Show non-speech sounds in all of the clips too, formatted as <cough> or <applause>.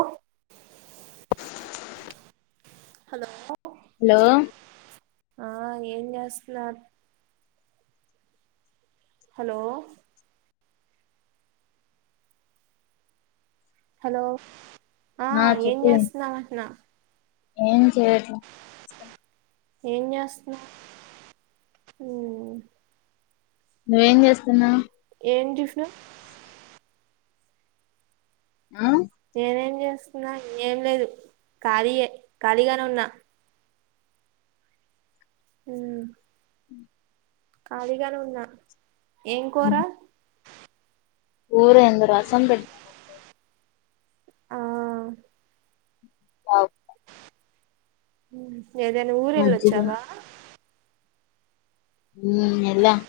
ఓ hello hello ఆ ఏం జేస్త్నార్? హలో హలో ఆ ఏం చేస్త్నావట్న? ఏం చేయ్యట్లా ఏం చేస్తున్నావ్ ఉమ్ నువ్వేం చేస్తున్నావ్? ఏం టిఫ్ను ఆ నేనేం చేస్తున్నా ఏం లేదు ఖాళీయే ఖాళీగానే ఉన్నా ఉమ్ ఉమ్ ఖాళీగానే ఉన్నా ఏం కూర కూరయింది రసం పెట్ ఆ అవ్ ఏదైనా మజ్జిగ ఊరెళ్ళొచ్చావా ఊమ్ ఎల్లామ్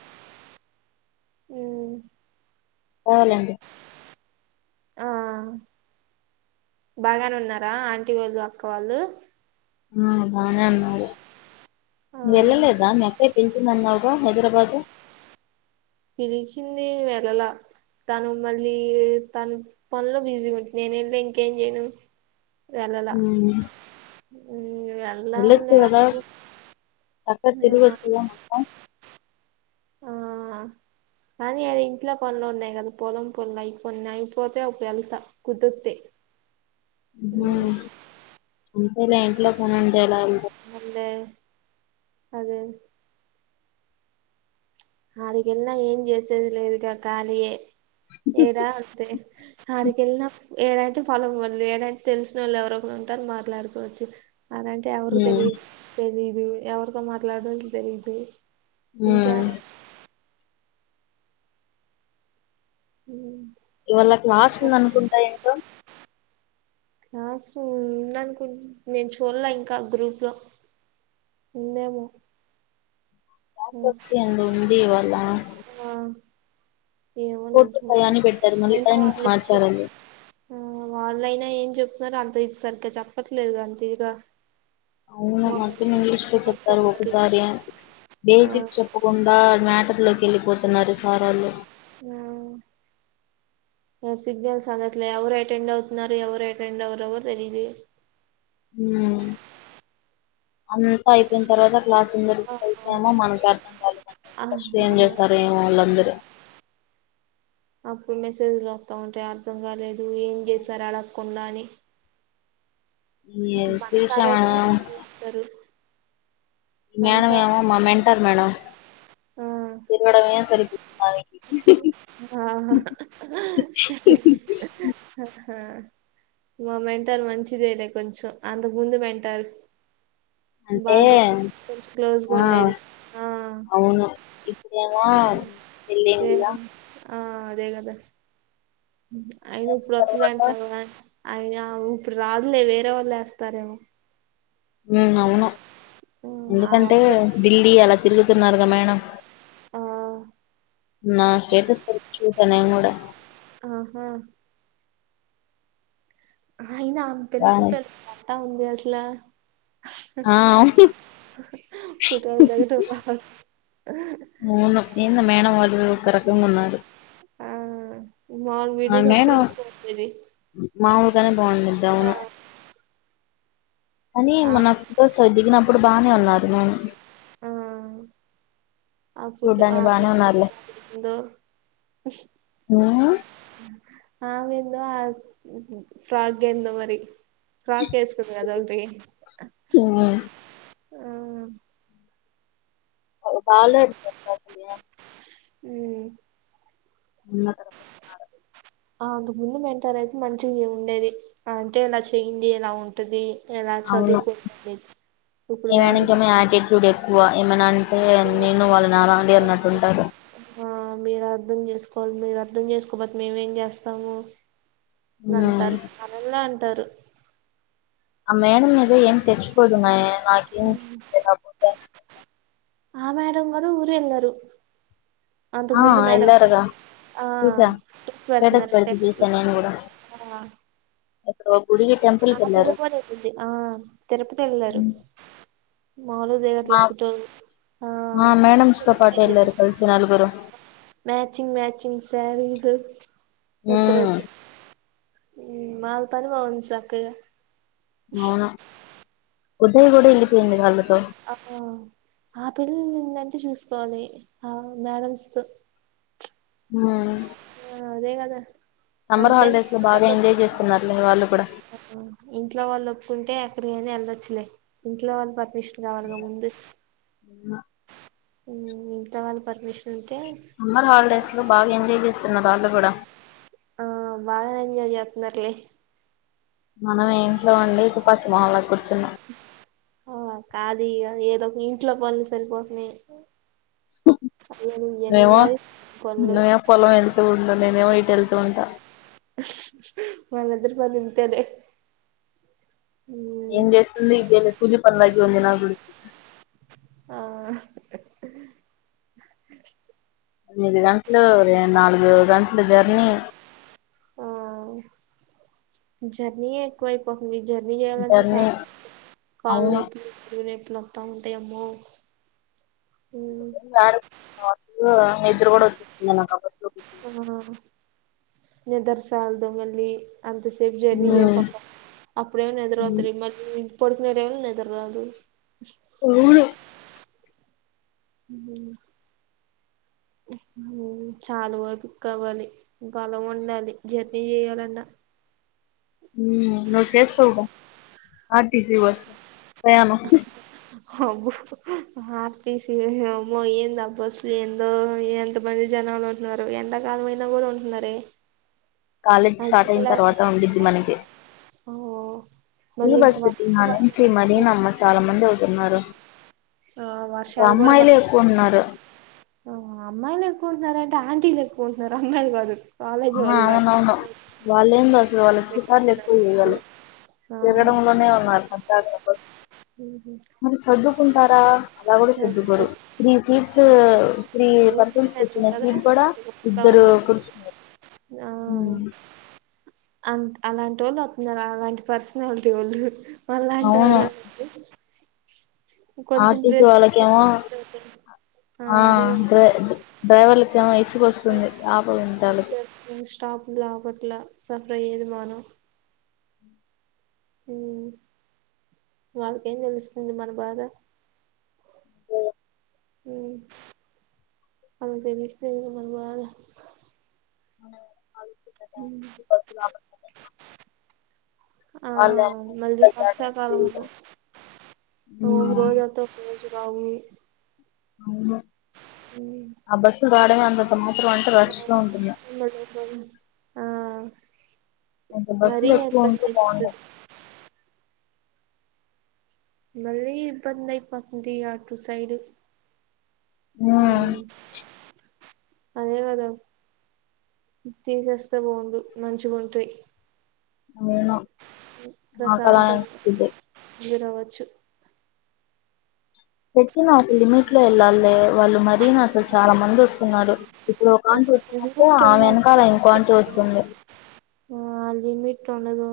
ఉమ్ అవునండి ఆ బాగానే ఉన్నారా ఆంటీ వాళ్ళు అక్క వాళ్ళు ఆ బానే ఉన్నారు ఆ వెళ్ళలేదా మీక్కయి పిల్ ల్చింది అన్నావ్ గా హైదరాబాద్ పిలిచింది వెళ్లలా తను మళ్ళీ తను పనులో బిజీ ఉంటుంది నేను వెళ్తేఇంకేం చేయను వెళ్లాలా మ్మ్ ఉమ్ వెళ్ళొచ్చు వెళ్ళాల్నే కదా చక్కగా <unintelligible> తిరగొచ్చుగా మొత్తం ఆ కానీ అది ఇంట్లో పనులు ఉన్నాయి కదా పొలం పొనులు అయిపోన్ని అయిపోతే అప్పు డెళ్తా కుదుతే <inaudible> ఉమ్ అంతేలే ఇంట్లో పనై అన్ దే అదే ఆదికేల్నా ఏం చేసేదిలేదు క్క కాలియే ఏడా అంతే ఆడికేల్నా ఏదైతే ఫలం వళ్ళు ఏదైతే తెలిసిన వాళ్ళు ఎవరో ఒకరు ఉంటారు మాట్లాడుకోవచ్చు అలాంటే ఎవరు మ్మ్ తెలి తెలీదు ఎవరితో మాట్లాడాలో తెలీదు మ్మ్ ఇంకాడా ఉ ఇవాళ క్లాస్ ఉంద అనుకుంటా ఏంటో క్లాసు ఉందనుకు నేను చూల్లా ఇంకా గ్రూప్ లో ఉందేమో క్లాసొచ్చి ఉందిఇవాల ఏమో నేన్ చూల్లా అని పెట్టారు మళ్ళీ అయినా వాళ్ళ టైమింగ్స్ ఏం చెప్ మార్చారండి ఆ వాళ్ళైనా ఏం చెప్ తారు అంత ఇక సరిగా చెప్పట్లేదు అంత ఇగా అవును మొత్తం ఇంగ్లీష్ లో చెప్తారు అందట్లే ఒకసారి ఆ బేసిక్స్ చెప్పకుండా మ్యాటర్ లోకి వెళ్ళిపోతున్నారు సార్ వోళ్ళు ఉమ్ నాక్ సిగనల్స్ అందట్లే ఎవరు అటెండ్ అవుతున్నారు ఎవరు అటెండ్ ఎవురోవరు తెలీలే ఉమ్ అంతా అయిపోయిన తర్వాత క్లాస్ అందరికి ఆ కలిసేమో మనకి అర్థం కాలేదంట ఆ ఫస్ట్ ఏం ఆ చేస్తారో ఏమో వాళ్ళందరూ అప్పుడు మెసేజ్లు వస్తా ఉంటాయి అర్థం కాలేదు ఏం చేసారు అడగకుండా అని ఈ ఇక మన శిరీష సారోల్లే మేడం మనక్ ఇస్తారు మేడం మేమో మా మెంటర్ మేడం ఆ తిరగడమే సరిపోతాది ఆహా <unintelligible> ఆ మా మెంటారు మంచిదే లే కొంచెం అంతకు ముందు మెంటార్ బా అంటే కొంచెం క్లోజ్గా ఆ ఉండేది ఆ ఆ <unintelligible> వేర ఆ అదేగదా అయిన ఇప్పుడు తర్వాత వత్తదంట గా అయ్యా ఉ ఇప్పుడు రాదులే వేరే వాళ్ళు వేస్తారేమో అవును ఆ ఎందుకంటే వత్త ఢిల్లీ అలా తిరుగుతున్నారు గ మేడం ఆ మొన్నా స్టేటస్ పెడితే చూసా నేను కూడా ఆహా అయినా తెలిసి బానే తెలిసి ఎట్టా ఉంది అసల ఆ ఫోటోలు దిగటం రాదు మూను ఏందో మేడం వాళ్ళు ఒక రకంగా ఉన్నారు ఆ మాములు ఆ వీడియోస్ అప్పుడే మేడం పోసేది మాములుగానే ఆ బాగుండద్దవును అని ఆ మనసలు దిగినప్పుడు బానే ఉన్నారు నేని ఆ ఆ చూడ్డానికి బానే ఉన్నారులే <unintelligible> ఉ ఆమెందో ఆ ఫ్రాగ్ ఏందో మరి ఫ్రాక్ ఏసుకుంది అదొటి ఉమ్ ఆ బాలేదు అది అసలే ఉ ముందర ఉన్నాడు ఆ అంతకు ముందు మెంటార్ అయితే మంచిగా ఉండేది అంటే ఇలా చేయండి ఇలా ఉంటది ఇలా అవును చదువుకోండి అనేది ఇప్పుడు ఈయనికి మెంటర్ ఏమో ఆటిట్యూడ్ ఎక్కువ ఏమనా టే నేను వాళ్ళు నాలాంటి అన్నట్టు ఉంటారు ఆ మీరు అర్థం చేసుకోవాలి మీరు అర్థం చేసు కాపోతే మేమేం చేస్తాము అని ఉమ్ అంటారు అళలా అంటారు పోదు మే నాకి చిన్నప్పుడే ఆ మేడం గారు ఊరెళ్ళారు ఆ ఎల్లారుగా ఆ చూసా ఫొటోస్ స్టేటస్ పెడుతున్నారు పెడితే చూసాను నేను కూడా ఆ ఎక్కడో గుడికి టెంపుల్ కి ఆ వెళ్ళారు తెల్లపోడంది ఆ తిరుపతి వెళ్లారు మామూలుగా మా దిగట్లేదు ఫోటోలు ఆ మా మేడమ్స్ తో పాటు వెళ్ళారు కలిసి నలుగురు మ్యాచింగ్ మ్యాచింగ్ శారీలు ఉమ్ ఇదరుదు ఉ వాళ్ళ పనే బాగుంది చక్కగా అవునా ఉదయ్ కూడా ఎల్లిపోయింది వాళ్ళు ఆహా ఆ పిల్లంటు చూసు కొని ఆ మేడమ్స్ ఉ ఆ అదే కదా అంతే హాలిడేస్ లో బాగా ఎంజాయ్ చేస్తున్నారులే వాళ్ళు కూడా <unintelligible> ఇంట్లో వాళ్ళు ఒప్పుకుంటే ఫ్రీయానే వెళ్దొచ్చులే ఇంట్లో వాళ్ళు పర్మిషన్ కావాలిగా ముందు ఉ ఇంట్లో వాళ్ళ పర్మిష్ సమ్మర్ హాలిడేస్ లో బాగా ఎంజాయ్ చేస్తున్నారు వాళ్ళు కూడా ఆ బాగా ఎంజాయ్ చేతున్నారులే మనం ఇంట్లో ఉండి తుపసి మొహల్లా కూర్చున్నా ఆ కాదు ఇక ఏదో ఒక ఇంట్లో పనులు సరిపోతున్నాయి హు అయ్యని ఇయ్యని మేము నావి పనులు మేము పొలం వెళ్తూ నేనేమో ఇటు వెళ్తూ ఉంటా మనిద్దరి పనులు ఇంతేలే ఉమ్ ఏం చేస్తుంది ఇదే కూలీ పనులు అయిపోయినాయి నాగుడు ఆ ఎనిమిది గంట్లు నాలుగు గంట్లు జర్నీ ఆ జర్నీ ఎక్కువైపోతుంది జర్నీ చేయాలంటే స జర్నీ అవును <unintelligible> లోప్ప ఉంటాయమ్మో వడు అసలు నిద్ర కూడా వతుంది నాకు అసలు ఆ నిదర్ సాల్దు మళ్లి అంత సేపు జర్నీ ఉమ్, చేసాక అప్పుడేమొ ఉమ్, నిద్రొతది మళ్ళీ పడుకునే టైం లా నిదుర రాదు అవును మ్ మ్ చాలా ఓపిక కావాలి బలం ఉండాలి జర్నీ చేయ్యాలన్నా మ్ నువ్ చేస్తావ్ గా ర్ టి సి బస్సు ప్రయాణం అబ్బ ఆర్పిసి అమ్మో ఏంద అ బస్లు ఎందో ఎంత మంది జన నాలు ఉంటున్నారు ఎండకాలం అయినా కూడా ఉంటున్నారే కాలేజ్ స్టార్ట్ అయిన తర్వాత ఉండిద్ది మనకి ఓ ఫ్రీ మళ్ళీ ఇంక బస్సు పెట్టిన వర్షం కన్నుంచి పడుతుంది మరినమ్మ చాలా మంది అవుతున్నారు ఆ అసల్ వర్షాలు కూడా అమ్మాయిలే పడు ఎక్కువున్నారు అమ్మాయిలు ఎకుంటున్నారు అంటే ఆంటీ ఎకుంటున్నారు అమ్మాయిలు కాదు కాలేజీ ఆ వాళ్ళు అవున కాదు వును వాళ్ళ ఏం అసలు వాళ్ళకి శికార్లు ఎక్కువ చేయలి తగడం లోనే ఉన్నారుా పద్దాక మళ్ళి సర్దుకుంటారా అలా కూడా సర్దుకోరు ఆ three seats okay. Three persons ఊరుకుతున్నారు కూర్చున్నా కదా సీట్ కూడా అట్లా చెప్తా ఇద్దరు ఉంటారు. కూర్చున్నారు మ్ అ అలాంటి వాళ్ళు వస్తున్నారు అలాంటి పర్సనాలిటీ వాళ్ళు అలాంటి అవును వాళ్ళు కొంచెం ఆర్టీసీ ప్లేస్ ఇస్తె వాళ్ళకేమో కూసుంటిమీ ఆ డ్రై డ్రైవర్ కేమో ఎస్ స్టాప్ల అప్పట్లే సఫర్ అయ్యేది మనం మ్ వాళ్ళకేం తెలుస్తుంది మన బాధ మ్ వాళ్ళకు తెలిస్తె కద మన బాధ అ మ్ ఆ అవును మళ్ళీ వర్షాకాలం లో ఓక రోజు ఓతావ్ ఒక రోజు రావు అవును హ్మ్. ఆ బస్సులో రావడమే అంతంత మాత్రం అంటే రష్ గా ఉంటుంది ఆ కొంత మరీ బస్సులు ఎక్కువ ఇబ్బంది ఉంటే బాగుండే అయిపోతది మళ్ళీ ఇబ్బంది అయిపోతుంది ఆటు సైడ్ మ్ ఉమ్ అదే కదా తీసేస్తె బాగుండు మంచిగుంటాయ్ అవును మాకు అలానే అనిపిచ్చిద్ది దిగి రావచ్చు పెట్టి నా ఒక లిమిట్ లో వెళ్ళాలి వాళ్ళు మరీ అసలు చాలా మంది వస్తున్నారు ఇప్పుడు ఒక ఆంటి వచ్చిందంటే లిమిట్ ఆమె వెనకాల ఇంకో ఉండాలి ఆంటి వస్తుంది ఆ లిమిట్లో ఉండదు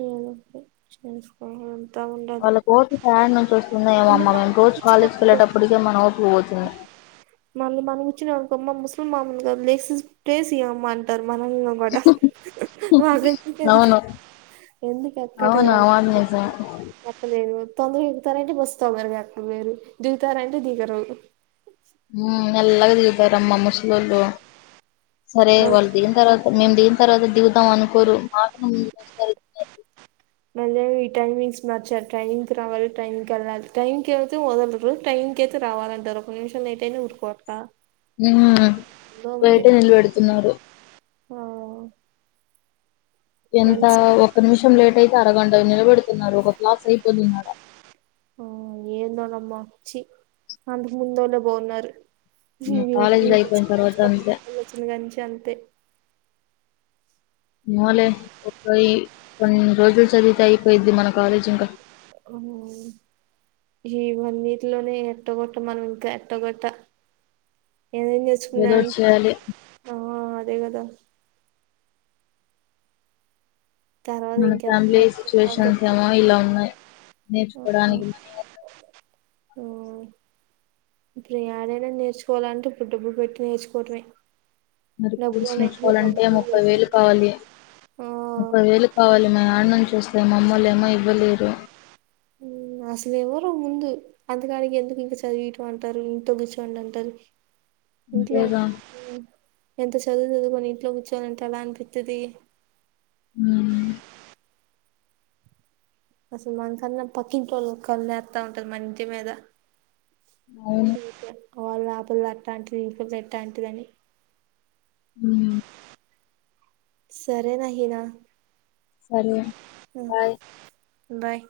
ఎదో ఒకటి చేసుకోవాలి వాళ్ళ కో త్ తయా నుంచి వస్ ఉన్నాయేమొ మళ్ళీ అమ్మ మేము వాళ్ళు రోజు అనిపించింది కాలేజ్కి అనుకో వెళ్ళేటప్పటికే మన ఓపిక పోతుంది ఒ కమ్మ ముసళ్ళమ్మ కద లేసి ప్లేస్ ఇవ్వవమ్మ అంటారు మనల్ని కూడ మన ఇంటికెళ్తే అవును ఎందుకు అవును ఆ మాట నిజమే <unintelligible> తొందరగా ఎక్కుతారా అంటే బస్ తొందరగా ఎక్కారు దిగుతారా అంటే దిగరు మెల్లగా దిగుతారమ్మ ముసలుళ్ళు సరే మళ్ వాళ్ళు దిగిన తర్వాత మేము దిగిన తర్వాత దిగుతాం అను కోరు మా కన్నా ముందే మళ్ ఈ టై మంగ్స్ మార్చారు టైమింగ్ రావాలి టైం కళ్ళాల టైం కి వెళ్లితే వదలరు టై మ్ ఇంకైతే రావాలంటే అరక నిమిషాలు నైతేయినే ఉరుకోవట్ల బయటె నిల పెడుతున్నారు హ ఎంత ఒక నిమిషం లేట్ అయితే అరగంటలు నిలబెడుతున్నారు ఒక క్లాస్ అయిపోతుదాడా ఆ ఏందోనమ్మాచ్చి అంతకు ముందోలే పోన్నారు వాళ్ళు కాలేజీలు అయిపోయిన తర్వాత అంతే వచ్చిన కంచి అంతే ఏమోలే ఒక కొన్ని రోజులు చదివితే అయిపోయిద్ది మన కాలేజ్ ఇంకా అ ఈ వీక్ లోనే ఎట్టాగొట్ట మనం ఇంకా ఎట్టోగొట్ట ఏమేం ఏదో ఒకటి నేచుకున్నాంటడి చేయాలి ఆ అదే కదా తర్వాత మన ఫ్యామిలీ ఇంకెవరు సిచ్యువేషన్స్ తెచ్చు ఏమో ఇలా ఉన్నాయి ఆ నేర్చుకోవడానికి మనీ ఉంట <inaudible> ఇప్పుడు ఆడైనా నేర్చుకోవాలంటే ఇప్పుడు డబ్బు పెట్టి నేర్చుకోవటమే మరి డబ్బులు కోర్స్ ఉన్నాయంటే నేర్చుకోవాలంటే ముప్పై వేలు డబ్బులు కావాలి ఆ ముప్పై వేలు కావాలి మా అమ్ముళ్ళు చూస్తే మామ్మలే ఏమో ఇవ్వలేరు ఉ అసలు ఇవరు ముందు అందుకాని ఎందుకు ఇంక చదివటం అంటారు ఇంట కూర్చోండి అంటారు ఇంట్లె అంతేగా ఎంత చదువు చదువుకొని ఇంట్లో కూర్చోలంటే ఏలా అనిపితది ఉమ్ అసలు మనకన్నా పక్కిట్ వాళ్ళు కన్ను వేస్తా ఉంటది మన ఇంటి మీద అవును వాళ్ళు ఆ పిల్ల అట్లాంటిది ఈ పిల్ల ఎట్లాంటిదని మ్మ్ సరేనా హీనా సరే బాయ్ బాయ్